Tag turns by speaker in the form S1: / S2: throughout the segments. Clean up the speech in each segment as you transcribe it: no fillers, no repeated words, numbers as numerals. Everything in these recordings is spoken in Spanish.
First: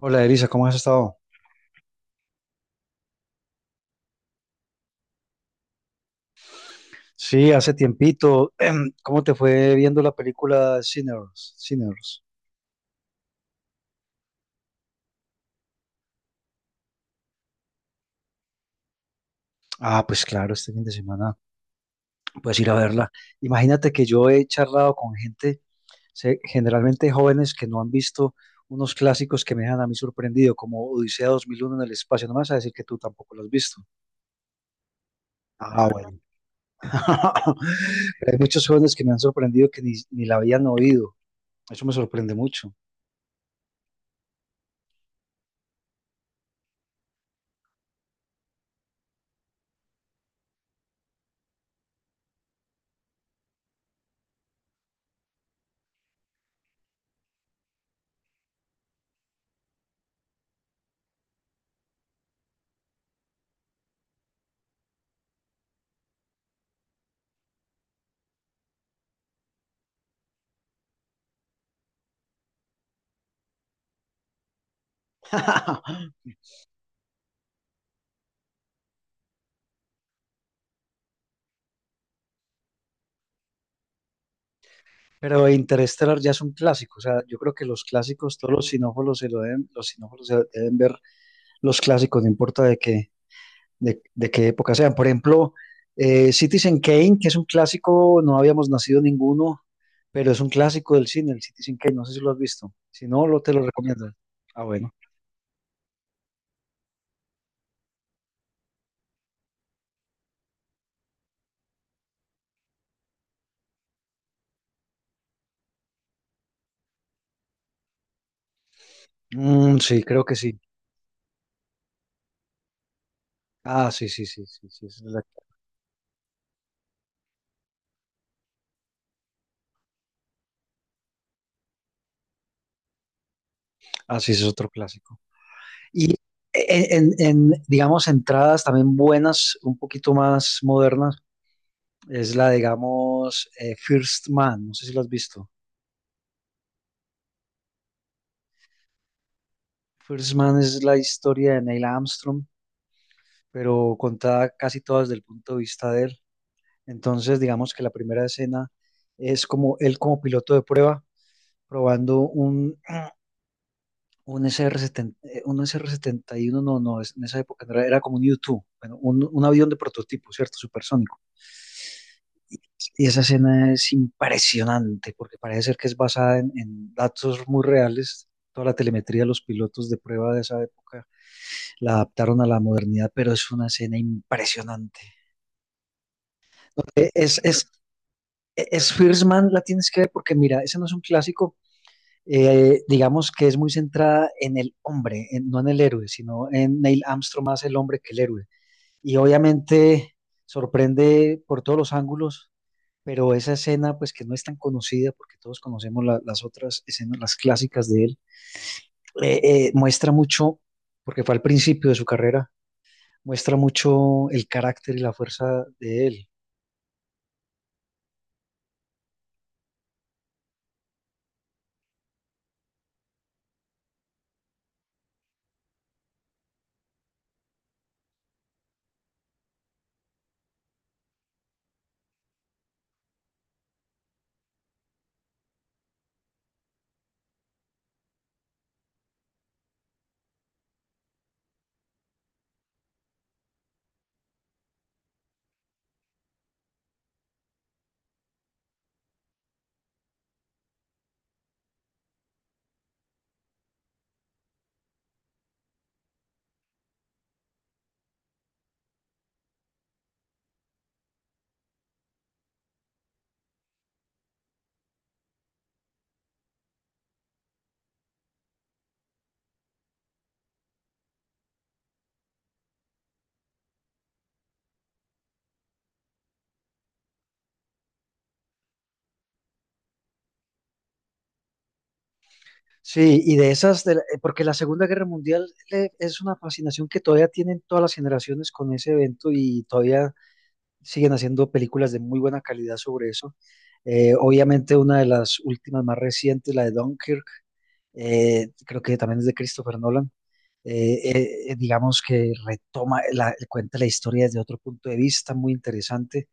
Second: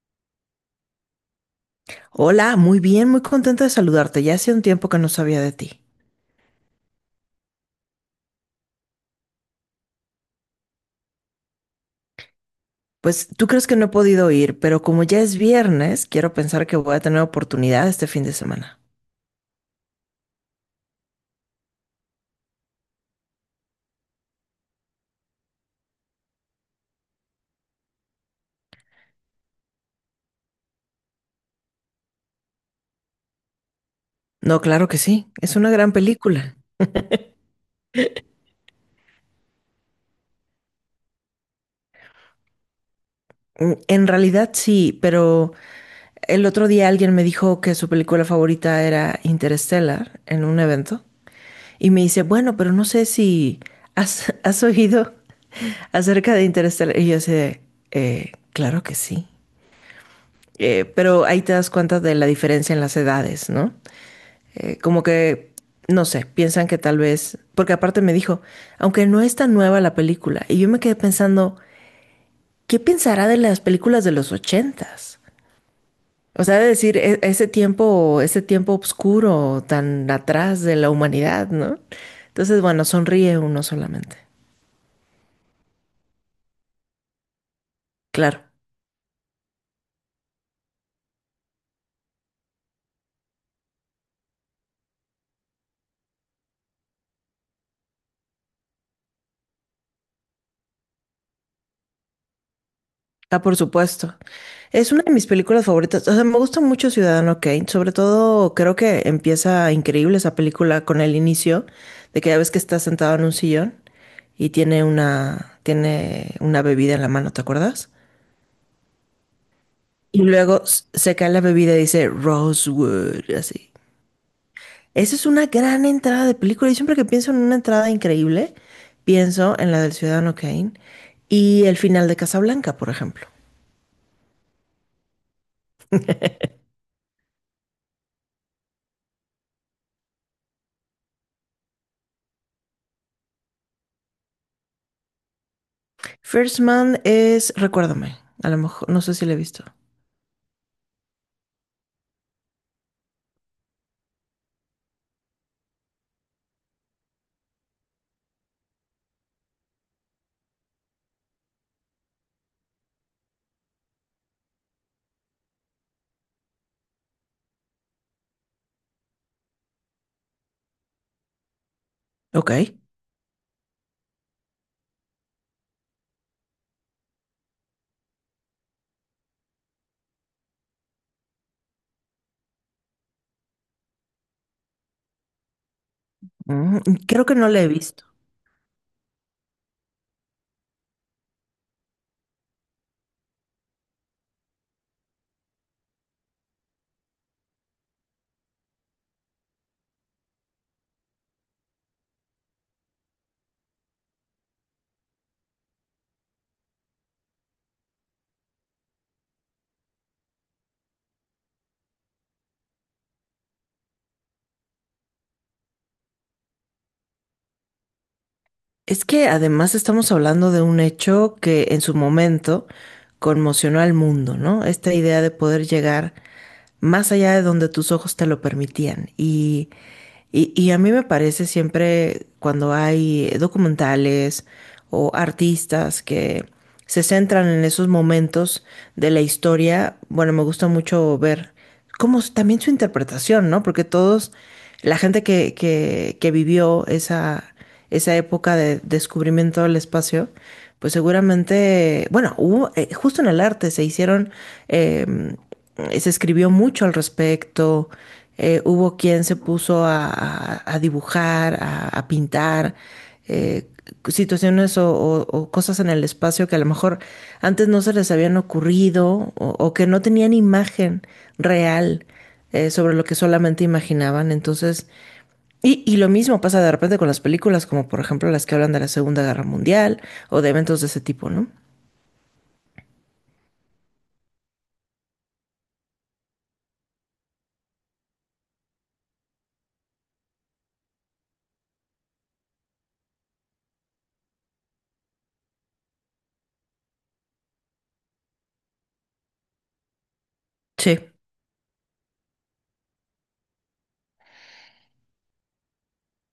S1: Hola, Elisa, ¿cómo has estado?
S2: Hola, muy bien, muy contenta de saludarte. Ya hacía un tiempo que no sabía de ti.
S1: Sí, hace tiempito. ¿Cómo te fue viendo la película Sinners? Sinners.
S2: Pues tú crees que no he podido ir, pero como ya es viernes, quiero pensar que voy a tener oportunidad este fin de semana.
S1: Ah, pues claro, este fin de semana puedes ir a verla. Imagínate que yo he charlado con gente, generalmente jóvenes que no han visto unos clásicos que me dejan a mí sorprendido, como Odisea 2001 en el espacio. No me vas a decir que tú tampoco lo has visto.
S2: No, claro que sí, es una
S1: Ah,
S2: gran
S1: bueno.
S2: película.
S1: Pero hay muchos jóvenes que me han sorprendido que ni la habían oído. Eso me sorprende mucho.
S2: Mm, en realidad sí, pero el otro día alguien me dijo que su película favorita era Interstellar en un evento y me dice, bueno, pero no sé si has, has oído acerca de Interstellar. Y yo así de, Claro que sí. Pero ahí te das cuenta de la diferencia en las edades, ¿no? Como que, no sé, piensan que tal vez, porque aparte me dijo, aunque no es tan nueva la película, y yo me quedé pensando, ¿qué pensará de las películas de los ochentas? O sea, de decir, ese tiempo oscuro tan atrás de la humanidad, ¿no? Entonces, bueno, sonríe uno solamente.
S1: Pero Interstellar ya es un clásico, o sea, yo creo que los clásicos,
S2: Claro.
S1: todos los sinófilos se lo deben, los sinófilos se deben ver los clásicos, no importa de qué, de qué época sean. Por ejemplo, Citizen Kane, que es un clásico, no habíamos nacido ninguno, pero es un clásico del cine, el Citizen Kane, no sé si lo has visto. Si no, lo
S2: Ah,
S1: te
S2: por
S1: lo recomiendo.
S2: supuesto.
S1: Ah,
S2: Es
S1: bueno.
S2: una de mis películas favoritas. O sea, me gusta mucho Ciudadano Kane. Sobre todo, creo que empieza increíble esa película con el inicio de que ya ves que está sentado en un sillón y tiene una bebida en la mano, ¿te acuerdas?
S1: Mm, sí,
S2: Y
S1: creo que sí.
S2: luego se cae la bebida y dice Rosewood, así.
S1: Ah, sí, sí, sí, sí, sí. esa es
S2: Esa es
S1: la-
S2: una gran entrada de película. Y siempre que pienso en una entrada increíble, pienso en la del Ciudadano Kane y el final de Casablanca, por ejemplo.
S1: Ah, sí, ese es otro clásico. Y en, en- en, digamos, entradas también buenas, un poquito más modernas. Es la, digamos, First Man, no sé si lo has visto.
S2: First Man es, recuérdame, a lo mejor, no sé si la he visto.
S1: First Man es la historia de Neil Armstrong, pero contada casi toda desde el punto de vista de él. Entonces, digamos que la primera escena es como él como piloto de prueba, probando un SR-70, un SR-71, no, no, en esa época no era, era como un U-2, bueno, un avión de prototipo, ¿cierto? Supersónico.
S2: Ok.
S1: Y esa escena es impresionante porque parece ser que es basada en datos muy reales. Toda la telemetría de los pilotos de prueba de esa época la adaptaron a la modernidad, pero es una escena impresionante.
S2: Mm,
S1: No,
S2: creo que
S1: Es,
S2: no la he
S1: es,
S2: visto.
S1: es First Man, la tienes que ver porque mira, ese no es un clásico, digamos que es muy centrada en el hombre, no en el héroe, sino en Neil Armstrong más el hombre que el héroe. Y obviamente sorprende por todos los ángulos. Pero esa escena, pues que no es tan conocida, porque todos conocemos las otras escenas, las clásicas de él. eh, Muestra mucho, porque fue al principio de su carrera, muestra mucho el carácter y la fuerza de él.
S2: Es que además estamos hablando de un hecho que en su momento conmocionó al mundo, ¿no? Esta idea de poder llegar más allá de donde tus ojos te lo permitían. Y a mí me parece siempre cuando hay documentales o artistas que se centran en esos momentos de la historia, bueno, me gusta mucho ver cómo también su interpretación, ¿no? Porque todos, la gente que vivió esa, esa época de descubrimiento del espacio, pues seguramente, bueno, hubo, justo en el arte se hicieron eh, se escribió mucho al respecto, hubo quien se puso a dibujar, a pintar, eh, situaciones o cosas en el espacio que a lo mejor antes no se les habían ocurrido o que no tenían imagen real sobre lo que solamente imaginaban. Entonces, y lo mismo pasa de repente con las películas, como por ejemplo las que hablan de la Segunda Guerra Mundial o de eventos de ese tipo, ¿no?
S1: Sí, y de esas, porque la Segunda Guerra Mundial es una fascinación que todavía tienen todas las generaciones con ese evento y todavía siguen haciendo películas de muy buena calidad sobre eso. Obviamente una de las últimas más recientes, la de Dunkirk. Creo que también es de Christopher Nolan.
S2: Sí,
S1: Digamos que retoma, cuenta la historia desde otro punto de vista muy interesante,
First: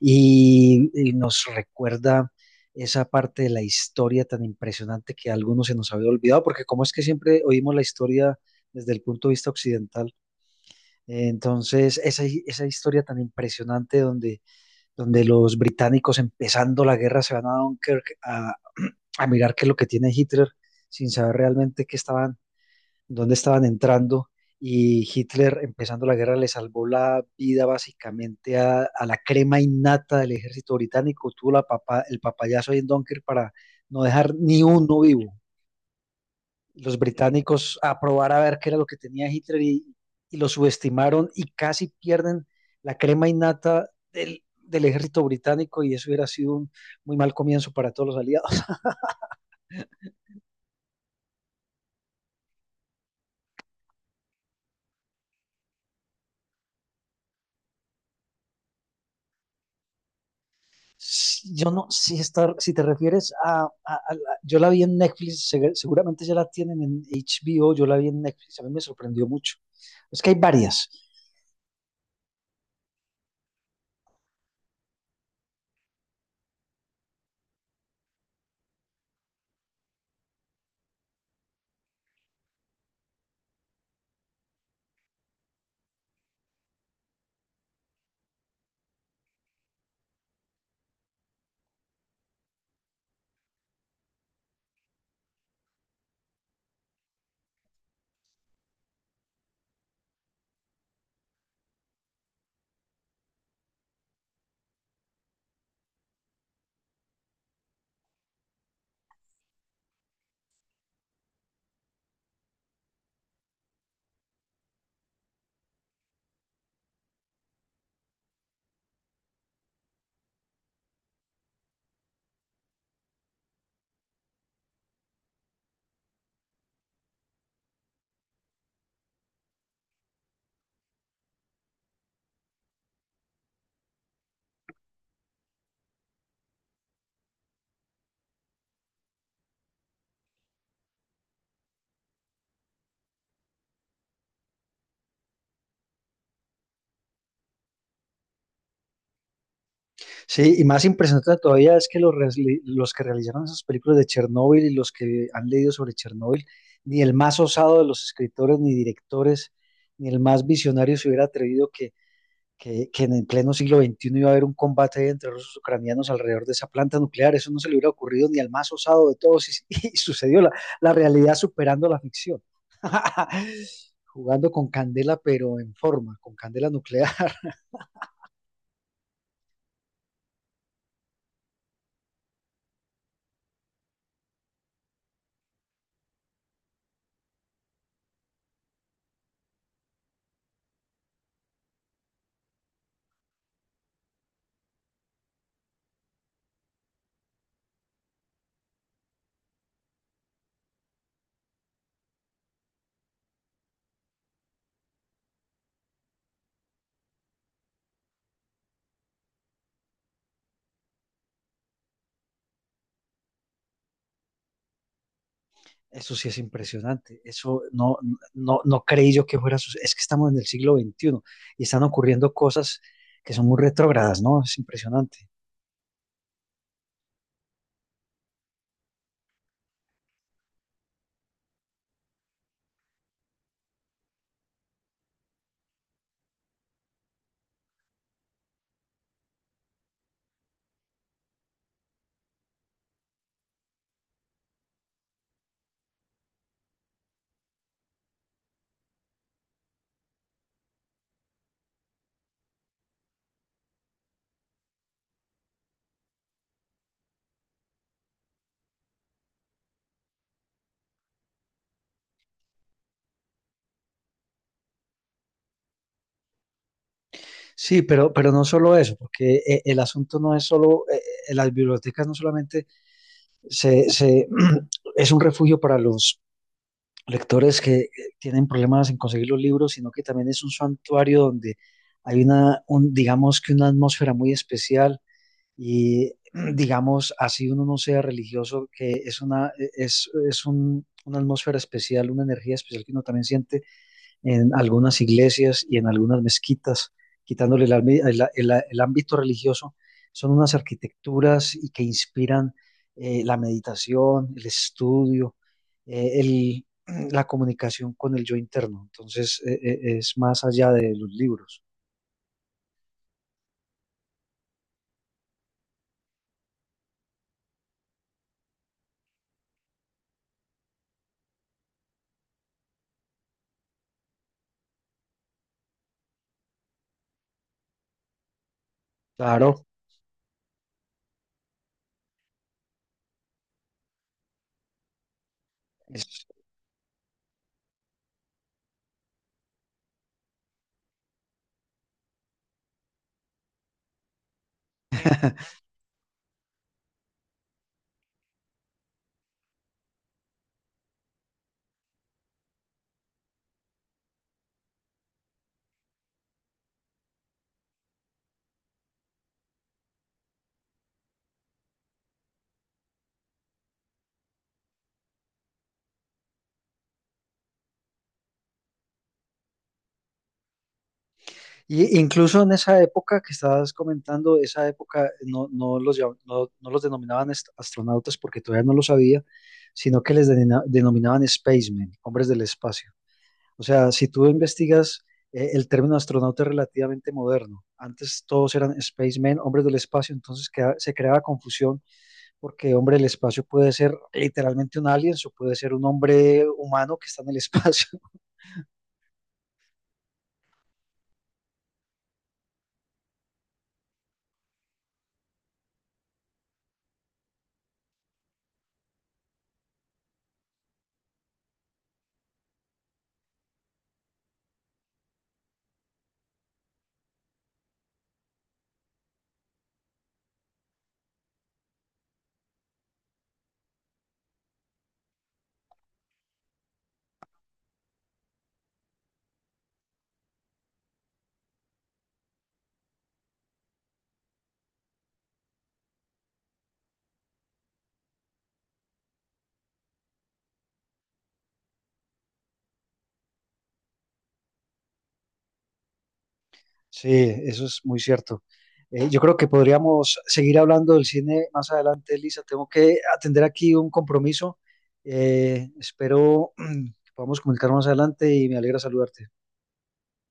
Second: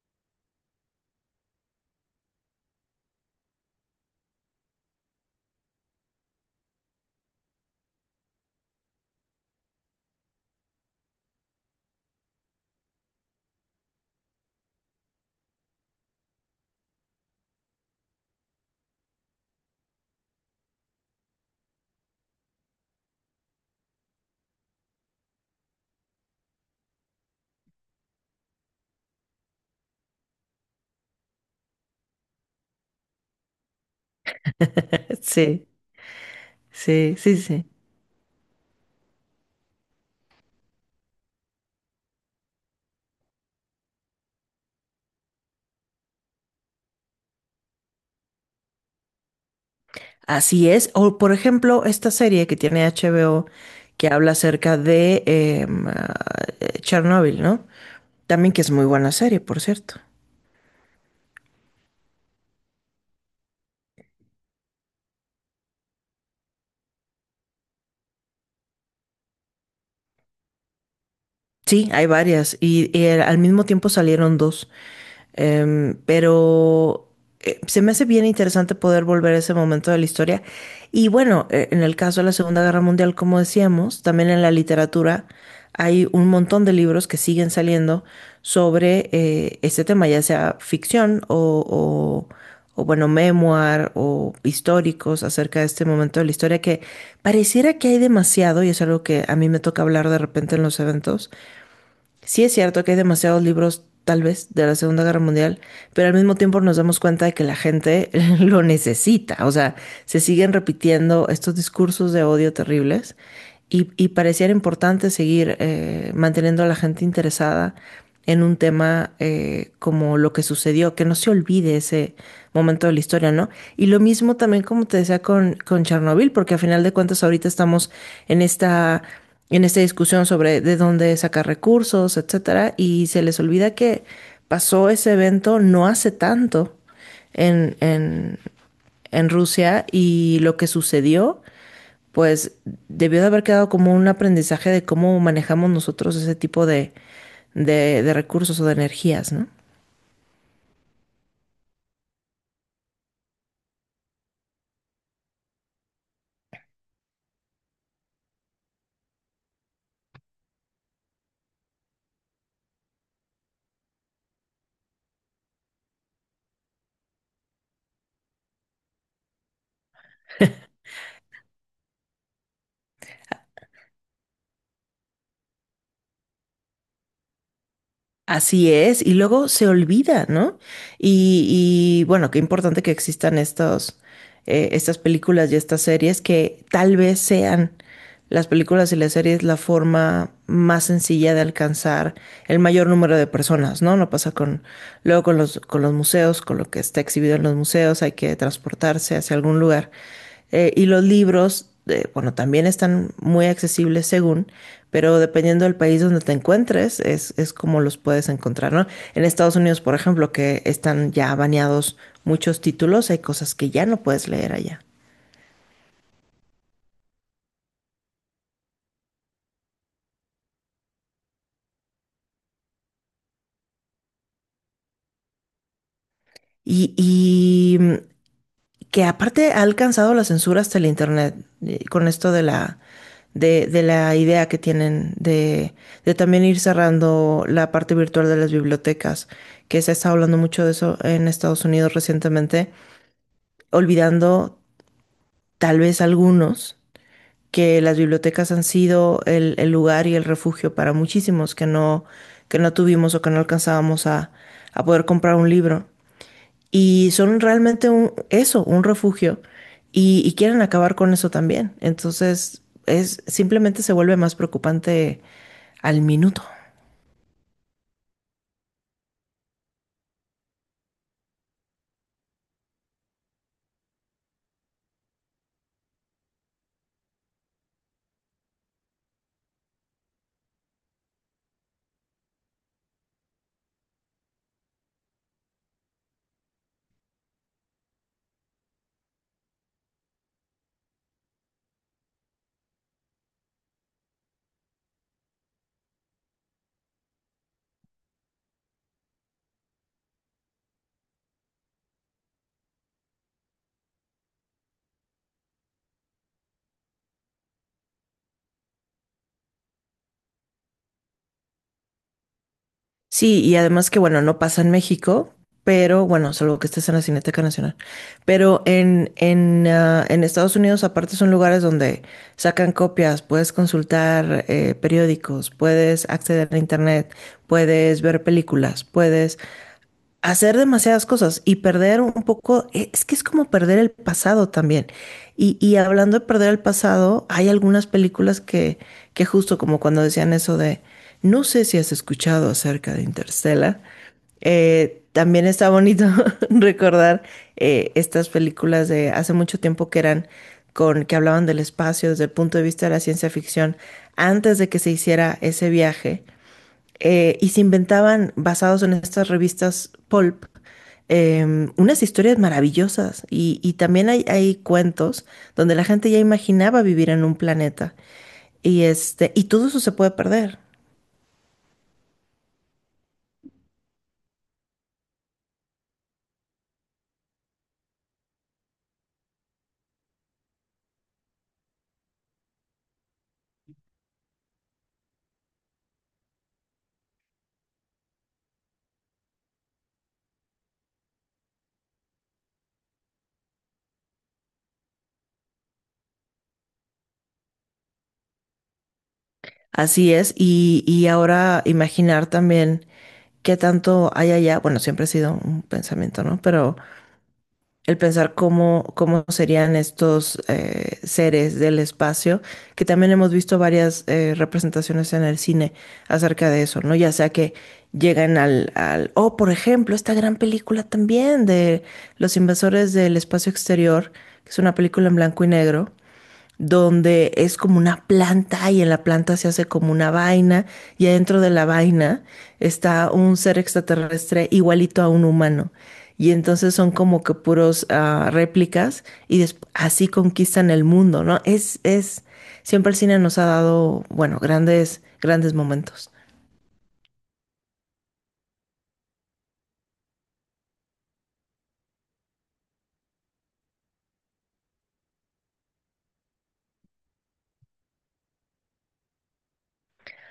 S1: y, nos recuerda esa parte de la historia tan impresionante que a algunos se nos había olvidado, porque como es que siempre oímos la historia desde el punto de vista occidental. Entonces esa historia tan impresionante donde los británicos empezando la guerra se van a Dunkirk a mirar qué es lo que tiene Hitler sin saber realmente qué estaban, dónde estaban entrando. Y Hitler empezando la guerra le salvó la vida básicamente a, la crema innata del ejército británico. Tuvo la el papayazo ahí en Dunkirk para no dejar ni uno vivo.
S2: sí,
S1: Los
S2: sí, sí, sí.
S1: británicos a probar a ver qué era lo que tenía Hitler, y, lo subestimaron y casi pierden la crema innata del ejército británico, y eso hubiera sido un muy mal comienzo para todos los aliados.
S2: Así es. O, por ejemplo, esta serie que tiene HBO que habla acerca de Chernobyl, ¿no? También que es muy buena serie, por cierto.
S1: Yo no, si está. Si te refieres yo la vi en Netflix, seguramente ya la tienen en HBO, yo la vi en Netflix, a mí me sorprendió mucho. Es que hay varias.
S2: Sí, hay varias. Y al mismo tiempo salieron dos. Em, pero se me hace bien interesante poder volver a ese momento de la historia. Y bueno, en el caso de la Segunda Guerra Mundial, como decíamos, también en la literatura hay un montón de libros que siguen saliendo sobre este tema, ya sea ficción o bueno, memoir o históricos acerca de este momento de la historia que pareciera que hay demasiado y es algo que a mí me toca hablar de repente en los eventos. Sí es cierto que hay demasiados libros, tal vez, de la Segunda Guerra Mundial, pero al mismo tiempo nos damos cuenta de que la gente lo necesita. O sea, se siguen repitiendo estos discursos de odio terribles y pareciera importante seguir manteniendo a la gente interesada en un tema como lo que sucedió, que no se olvide ese momento de la historia, ¿no? Y lo mismo también, como te decía, con Chernobyl, porque a final de cuentas ahorita estamos en esta discusión sobre de dónde sacar recursos, etcétera, y se les olvida que pasó ese evento no hace tanto en, en, en Rusia y lo que sucedió, pues debió de haber quedado como un aprendizaje de cómo manejamos nosotros ese tipo de recursos o de energías, ¿no?
S1: Sí, y más impresionante todavía es que los, los que realizaron esas películas de Chernóbil y los que han leído sobre Chernóbil, ni el más osado de los escritores ni directores, ni el más visionario se hubiera atrevido que en el pleno siglo XXI iba a haber un combate entre rusos y ucranianos alrededor de esa planta nuclear. Eso no se le hubiera ocurrido ni al más osado de todos, y sucedió realidad superando la ficción. Jugando con candela, pero en forma, con candela nuclear.
S2: Así es, y luego se olvida, ¿no? Y, bueno, qué importante que existan estos, estas películas y estas series que tal vez sean las películas y las series la forma más sencilla de alcanzar el mayor número de personas, ¿no? No pasa con, luego con los museos, con lo que está exhibido en los museos, hay que transportarse hacia algún lugar. Y los libros, bueno, también están muy accesibles según, pero dependiendo del país donde te encuentres, es como los puedes encontrar, ¿no? En Estados Unidos, por ejemplo, que están ya baneados muchos títulos, hay cosas que ya no puedes leer allá.
S1: Eso sí es impresionante. Eso no creí yo que fuera. Es que estamos en el siglo XXI y están ocurriendo cosas que son muy retrógradas, ¿no? Es impresionante.
S2: Y que aparte ha alcanzado la censura hasta el Internet, con esto de la, de la idea que tienen de también ir cerrando la parte virtual de las bibliotecas, que se ha estado hablando mucho de eso en Estados Unidos recientemente, olvidando tal vez algunos que las bibliotecas han sido el lugar y el refugio para muchísimos que no tuvimos o que no alcanzábamos a poder comprar un libro. Y son realmente un, eso, un refugio. Y quieren acabar con eso también. Entonces, es, simplemente se vuelve más preocupante al minuto.
S1: Sí, pero no solo eso, porque el asunto no es solo. Las bibliotecas no solamente se, se, es un refugio para los lectores que tienen problemas en conseguir los libros, sino que también es un santuario donde hay una, un, digamos que una atmósfera muy especial y digamos, así uno no sea religioso, que es una, es un, una atmósfera especial, una energía especial que uno también siente en algunas iglesias y en algunas mezquitas, quitándole el, ambi- el ámbito religioso. Son unas arquitecturas y que inspiran la meditación, el estudio, eh, el- la comunicación con el yo interno. Entonces, es más allá de los libros.
S2: Sí, y además que, bueno, no pasa en México, pero bueno, salvo que estés en la Cineteca Nacional. Pero en Estados Unidos, aparte, son lugares donde sacan copias, puedes consultar periódicos, puedes acceder a internet, puedes ver películas, puedes
S1: Claro.
S2: hacer demasiadas cosas y perder un poco, es que es como perder el pasado también. Y hablando de perder el pasado, hay algunas películas que justo como cuando decían eso de, no sé si has escuchado acerca de Interstellar, también está bonito recordar estas películas de hace mucho tiempo que eran con que hablaban del espacio desde el punto de vista de la ciencia ficción antes de que se hiciera ese viaje y se inventaban, basados en estas revistas pulp, em, unas historias maravillosas. Y también hay cuentos donde la gente ya imaginaba vivir en un planeta. Y, este, y todo eso se puede perder.
S1: Y incluso en esa época que estabas comentando, esa época no los denominaban astronautas porque todavía no lo sabía, sino que les denominaban spacemen, hombres del espacio. O sea, si tú investigas, el término astronauta es relativamente moderno. Antes todos eran spacemen, hombres del espacio, entonces se creaba confusión porque hombre del espacio puede ser literalmente un alien o puede ser un hombre humano que está en el espacio.
S2: Así es. Y ahora imaginar también qué tanto hay allá. Bueno, siempre ha sido un pensamiento, ¿no? Pero el pensar cómo, cómo serían estos seres del espacio, que también hemos visto varias representaciones en el cine acerca de eso, ¿no? Ya sea que llegan al, o por ejemplo, esta gran película también de Los Invasores del Espacio Exterior, que es una película en blanco y negro, donde es como una planta y en la planta se hace como una vaina y adentro de la vaina está un ser extraterrestre igualito a un humano. Y entonces son como que puros ah, réplicas y así conquistan el mundo, ¿no? Es, siempre el cine nos ha dado, bueno, grandes, grandes momentos.
S1: Sí, eso es muy cierto. Yo creo que podríamos seguir hablando del cine más adelante, Elisa. Tengo que atender aquí un compromiso. Espero que podamos comunicarnos más adelante y me alegra saludarte.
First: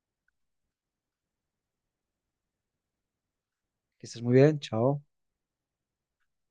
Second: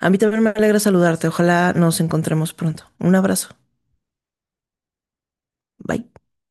S2: A mí también me alegra saludarte. Ojalá nos encontremos pronto. Un abrazo.
S1: Que estés muy bien. Chao.
S2: Bye.